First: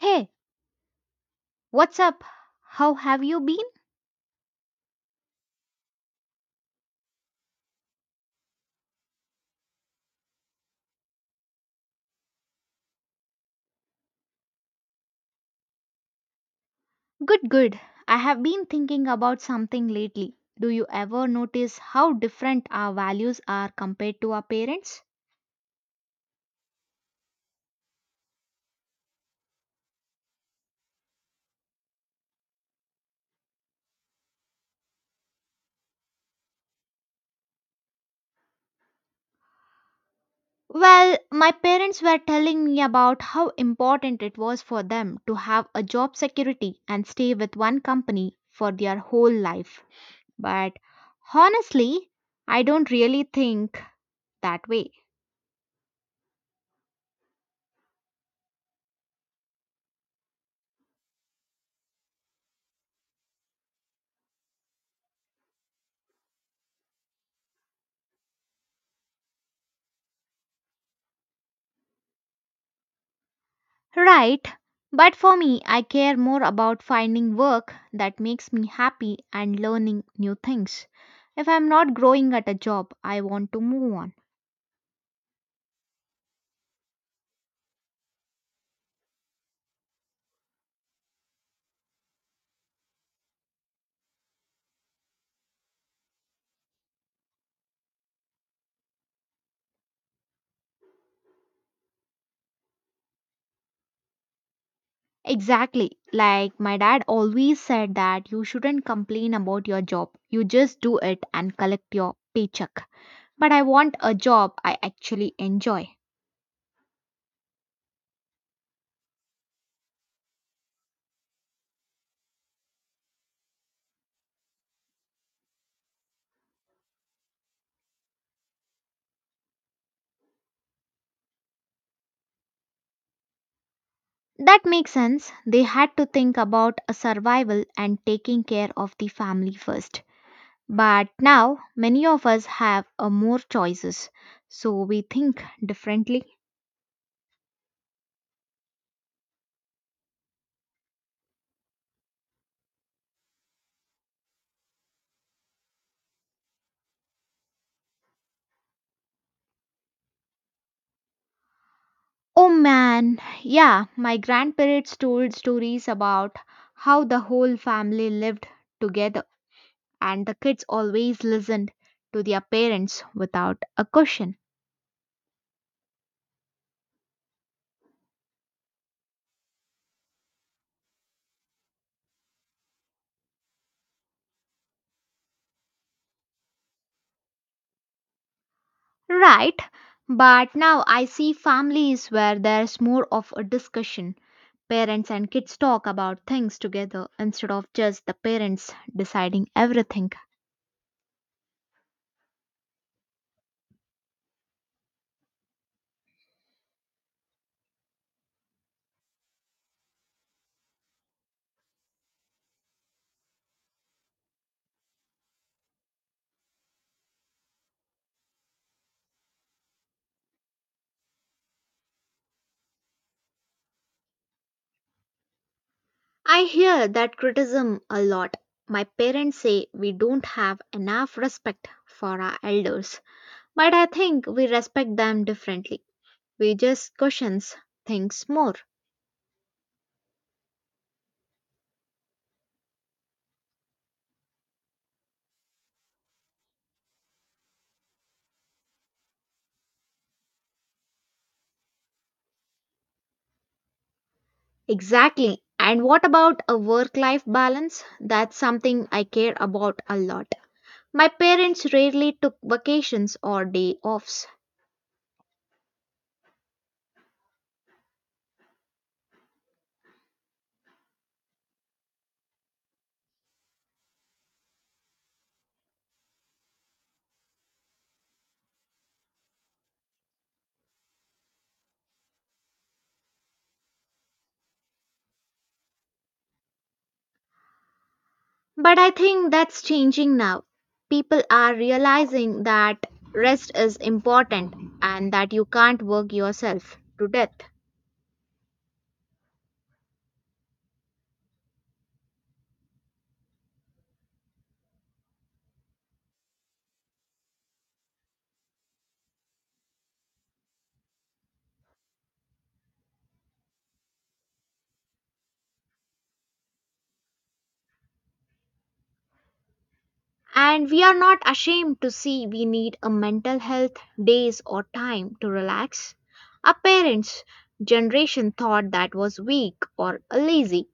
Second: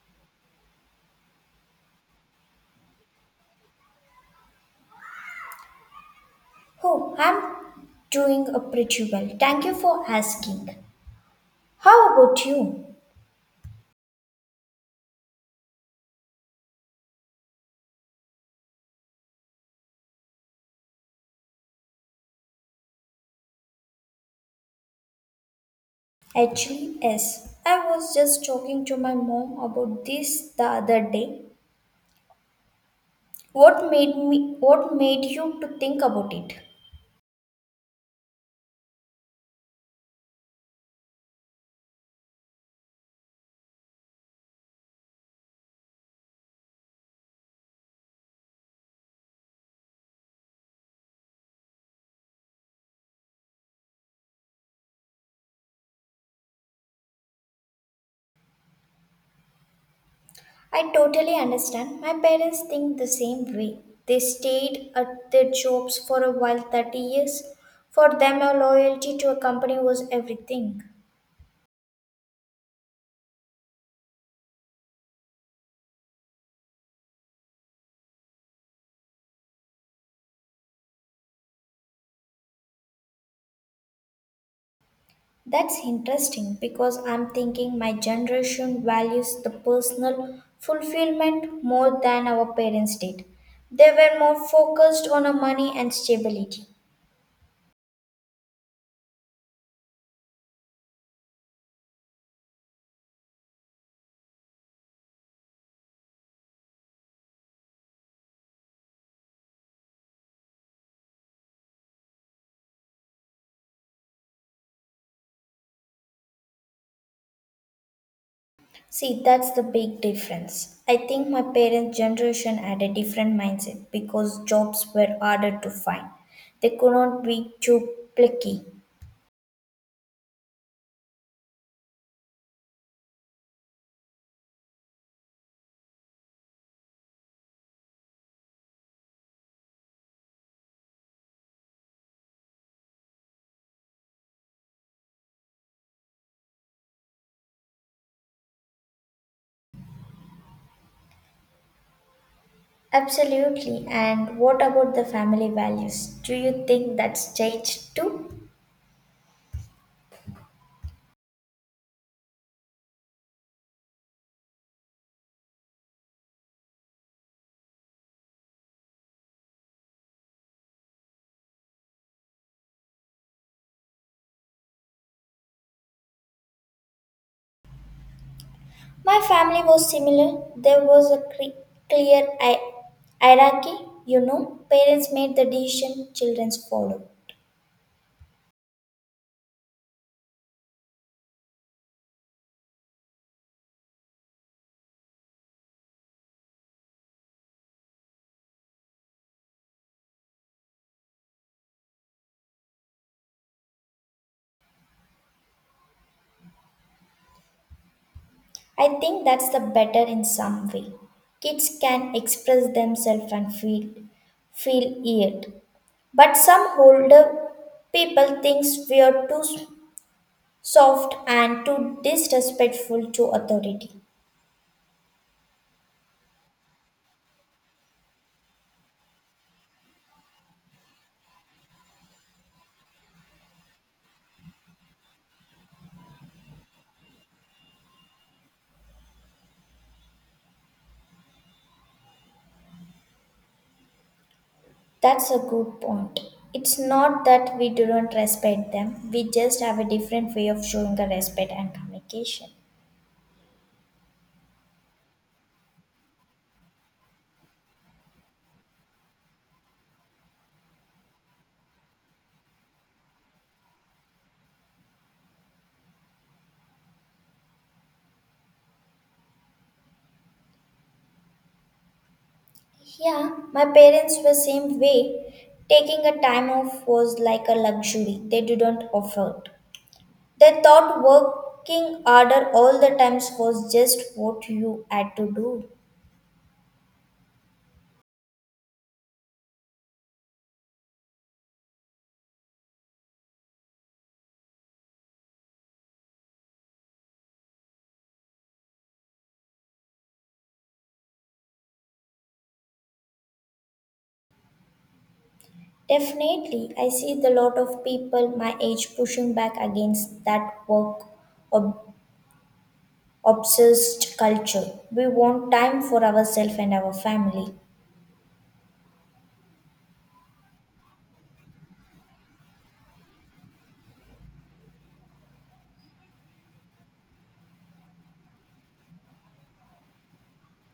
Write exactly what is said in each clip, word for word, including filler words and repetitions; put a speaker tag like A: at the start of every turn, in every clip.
A: Hey, what's up? How have you been?
B: Oh, I'm doing uh, pretty well. Thank you for asking. How about you?
A: Good, good. I have been thinking about something lately. Do you ever notice how different our values are compared to our parents?
B: Actually, yes. I was just talking to my mom about this the other day. What made me what made you to think about it?
A: Well, my parents were telling me about how important it was for them to have a job security and stay with one company for their whole life. But honestly, I don't really think that way.
B: I totally understand. My parents think the same way. They stayed at their jobs for a while thirty years. For them, a loyalty to a company was everything.
A: Right, but for me, I care more about finding work that makes me happy and learning new things. If I'm not growing at a job, I want to move on.
B: That's interesting because I'm thinking my generation values the personal fulfillment more than our parents did. They were more focused on our money and stability.
A: Exactly. Like my dad always said that you shouldn't complain about your job. You just do it and collect your paycheck. But I want a job I actually enjoy.
B: See, that's the big difference. I think my parents' generation had a different mindset because jobs were harder to find. They could not be too picky.
A: That makes sense. They had to think about a survival and taking care of the family first. But now many of us have uh, more choices, so we think differently.
B: Absolutely. And what about the family values? Do you think that's changed too?
A: Oh man, yeah, my grandparents told stories about how the whole family lived together and the kids always listened to their parents without a question.
B: My family was similar. There was a cre- clear hi- hierarchy, you know. Parents made the decision, children follow.
A: Right, but now I see families where there's more of a discussion. Parents and kids talk about things together instead of just the parents deciding everything.
B: I think that's the better in some way. Kids can express themselves and feel feel it. But some older people thinks we are too soft and too disrespectful to authority.
A: I hear that criticism a lot. My parents say we don't have enough respect for our elders, but I think we respect them differently. We just question things more.
B: That's a good point. It's not that we do not respect them, we just have a different way of showing the respect and communication.
A: Exactly. And what about a work life balance? That's something I care about a lot. My parents rarely took vacations or day offs.
B: Yeah, my parents were same way. Taking a time off was like a luxury they didn't afford. They thought working harder all the times was just what you had to do.
A: But I think that's changing now. People are realizing that rest is important and that you can't work yourself to death.
B: Definitely, I see the lot of people my age pushing back against that work obsessed culture. We want time for ourselves and our family.
A: And we are not ashamed to see we need a mental health days or time to relax. Our parents' generation thought that was weak or lazy.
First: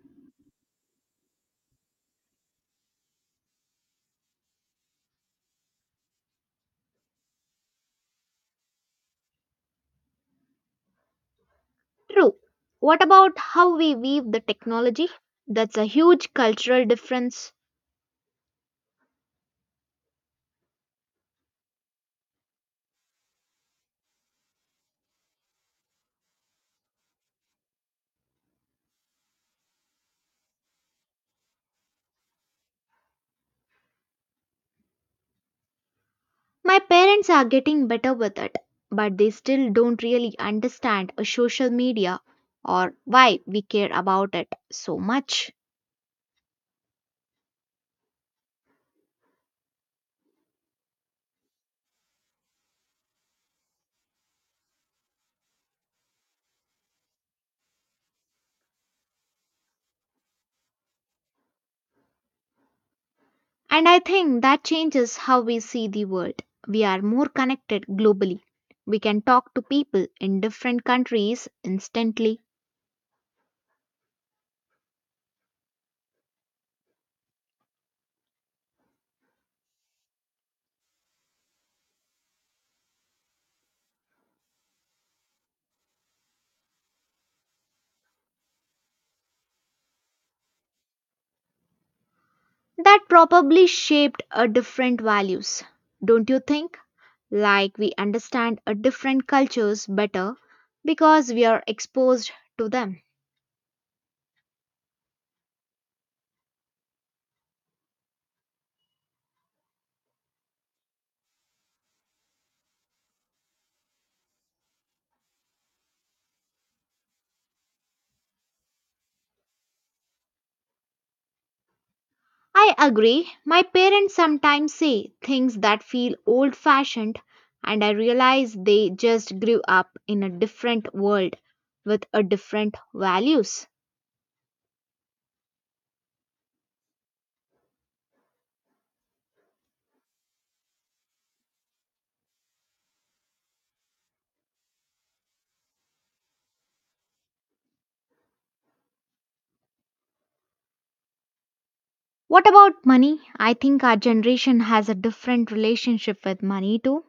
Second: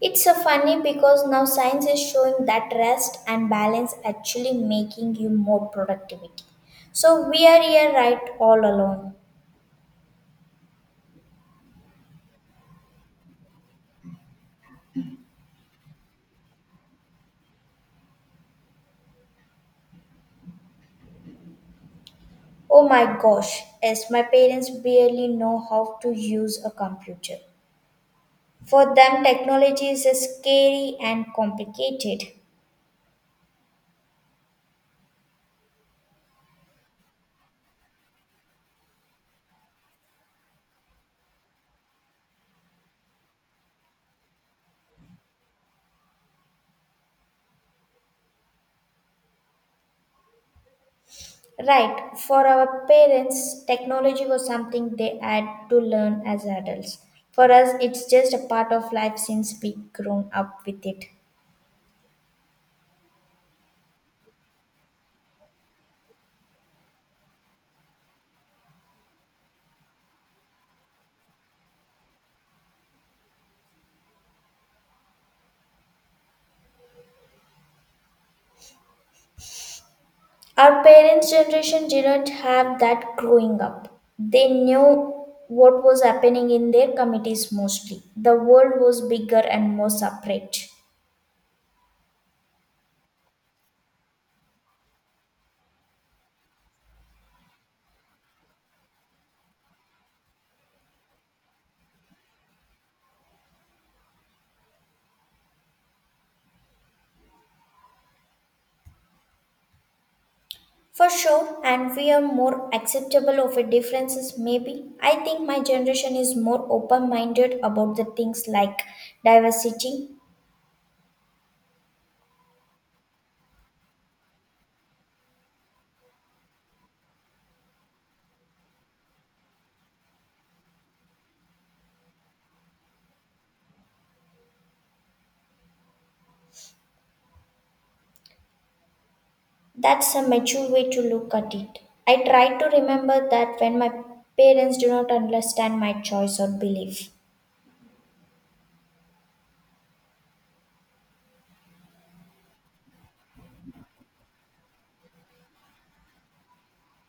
B: It's a funny because now science is showing that rest and balance actually making you more productivity. So we are here right all alone.
A: True. What about how we weave the technology? That's a huge cultural difference.
B: Oh my gosh, yes, my parents barely know how to use a computer. For them, technology is scary and complicated.
A: My parents are getting better with it, but they still don't really understand a social media or why we care about it so much.
B: Right. For our parents, technology was something they had to learn as adults. For us, it's just a part of life since we grown up with it.
A: And I think that changes how we see the world. We are more connected globally. We can talk to people in different countries instantly.
B: Our parents' generation didn't have that growing up. They knew what was happening in their communities mostly. The world was bigger and more separate.
A: That probably shaped a different values, don't you think? Like we understand a different cultures better because we are exposed to them.
B: For sure, and we are more acceptable of a differences maybe. I think my generation is more open minded about the things like diversity.
A: I agree. My parents sometimes say things that feel old fashioned, and I realize they just grew up in a different world with a different values.
B: That's a mature way to look at it. I try to remember that when my parents do not understand my choice or belief.
A: What about money? I think our generation has a different relationship with money too.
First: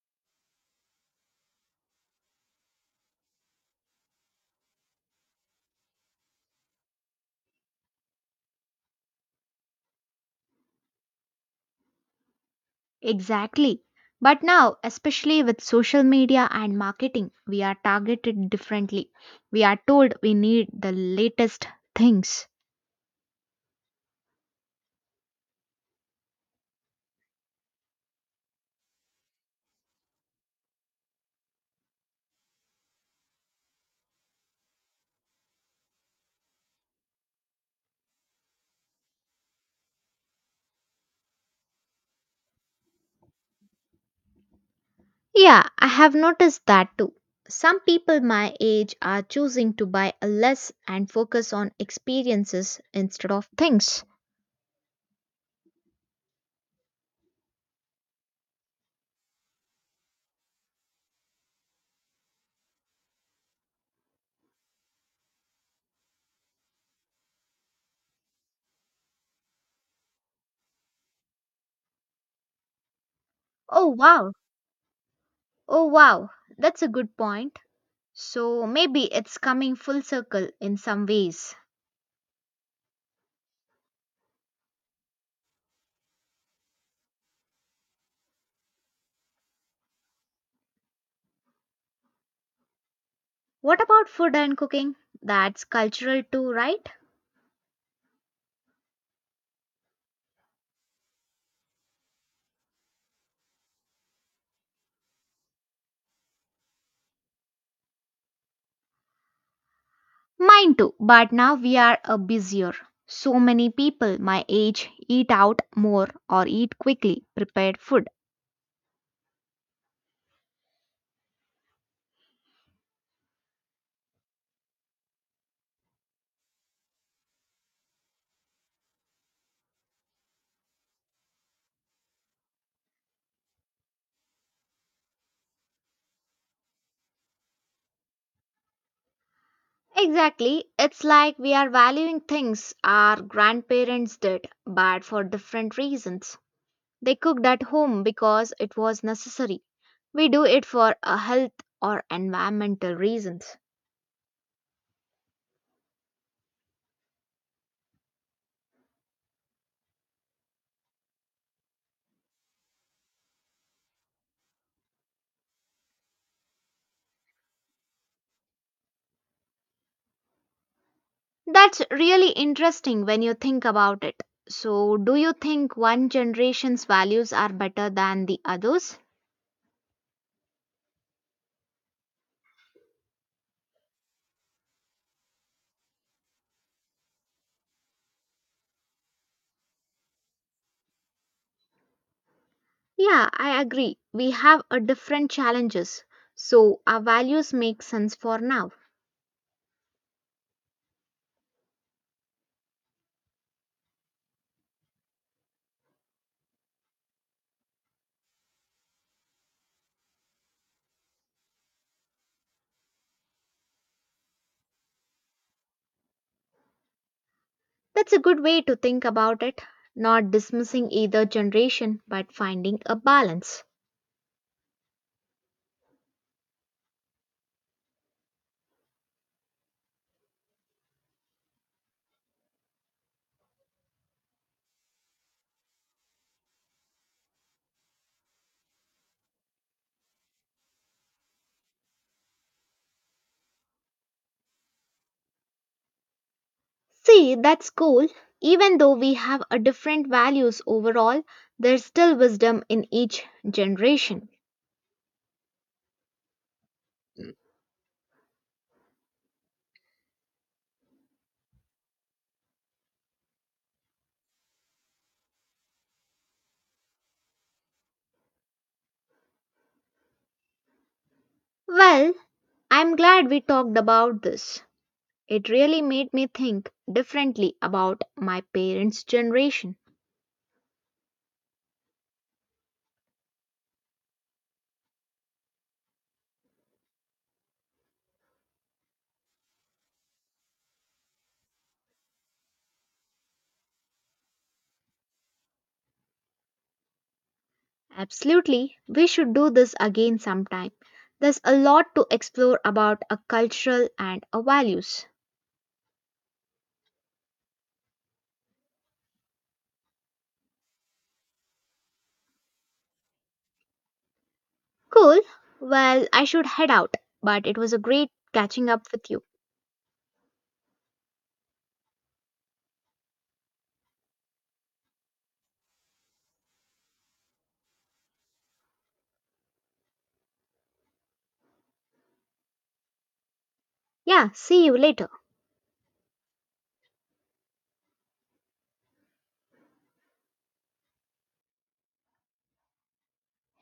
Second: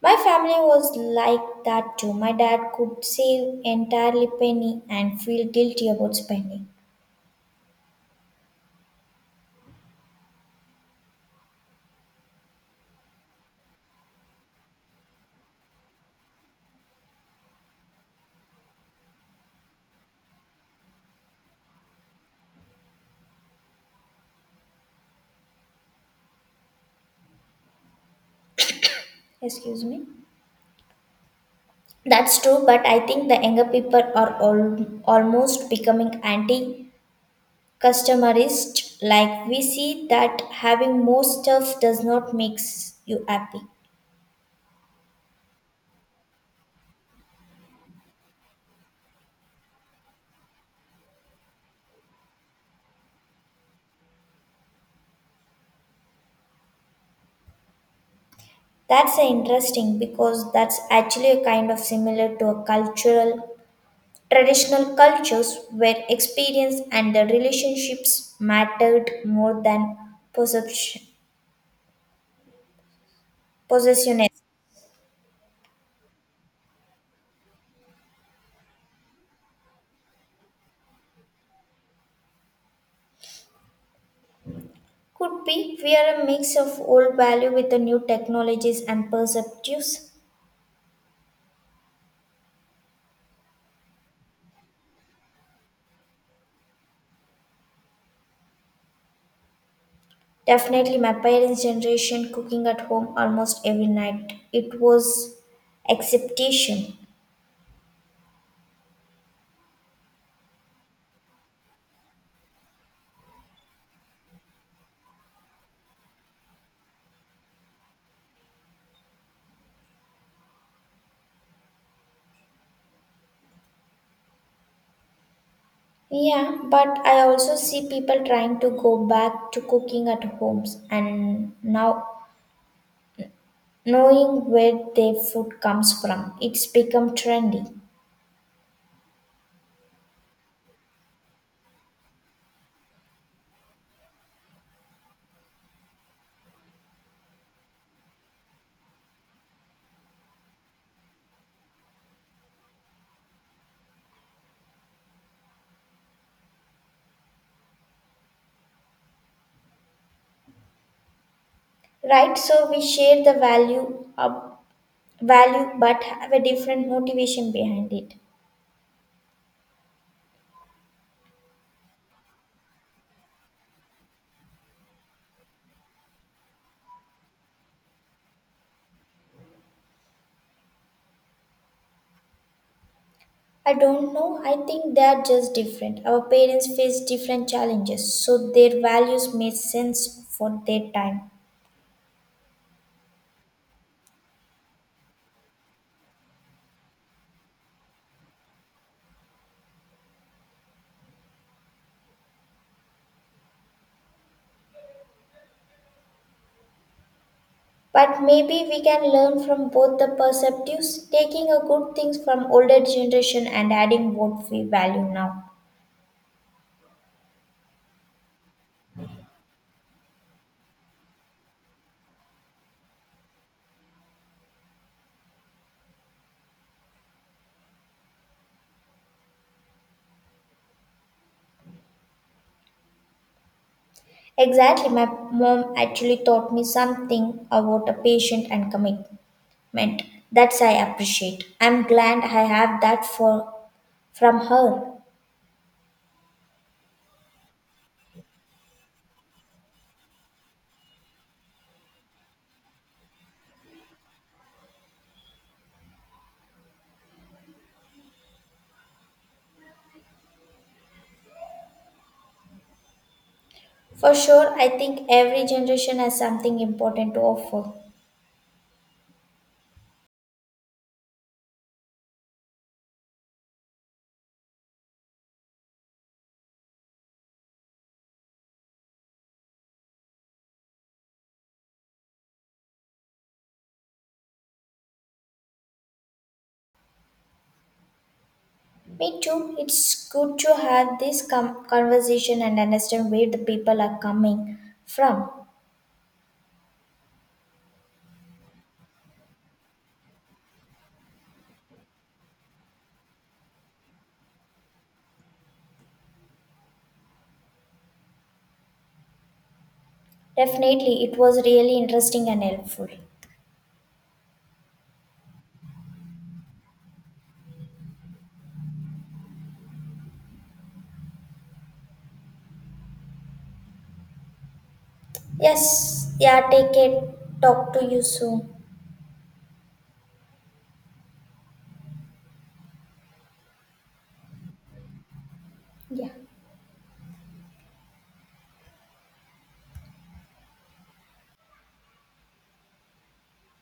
B: My family was like that too. My dad could save entirely penny and feel guilty about spending.
A: Exactly. But now, especially with social media and marketing, we are targeted differently. We are told we need the latest things.
B: Excuse me. That's true, but I think the younger people are all, almost becoming anti customerist. Like we see that having more stuff does not makes you happy.
A: Yeah, I have noticed that too. Some people my age are choosing to buy less and focus on experiences instead of things.
B: That's uh, interesting because that's actually a kind of similar to a cultural traditional cultures where experience and the relationships mattered more than perception
A: Oh
B: possession.
A: wow. Oh wow. That's a good point. So maybe it's coming full circle in some ways.
B: Could be we are a mix of old value with the new technologies and perceptives.
A: What about food and cooking? That's cultural too, right?
B: Definitely my parents generation cooking at home almost every night it was acceptation.
A: Mine too, but now we are a busier. So many people my age eat out more or eat quickly prepared food.
B: Yeah, but I also see people trying to go back to cooking at homes and now knowing where their food comes from. It's become trendy.
A: Exactly. It's like we are valuing things our grandparents did, but for different reasons. They cooked at home because it was necessary. We do it for a health or environmental reasons.
B: Right? So we share the value of value but have a different motivation behind it.
A: That's really interesting when you think about it. So, do you think one generation's values are better than the others?
B: I don't know. I think they are just different. Our parents face different challenges, so their values made sense for their time.
A: Yeah, I agree. We have a different challenges. So, our values make sense for now.
B: But maybe we can learn from both the perspectives, taking a good things from older generation and adding what we value now.
A: That's a good way to think about it, not dismissing either generation but finding a balance.
B: Exactly, my mom actually taught me something about a patient and commitment. That's I appreciate. I'm glad I have that for from her.
A: See, that's cool. Even though we have a different values overall, there's still wisdom in each generation.
B: For sure, I think every generation has something important to offer.
A: Well, I'm glad we talked about this. It really made me think differently about my parents' generation.
B: Me too. It's good to have this com- conversation and understand where the people are coming from.
A: Absolutely, we should do this again sometime. There's a lot to explore about a cultural and a values.
B: Definitely, it was really interesting and helpful.
A: Cool. Well, I should head out, but it was a great catching up with you.
B: Yes, yeah, take care. Talk to you soon.
A: Yeah, see you later.
B: Yeah.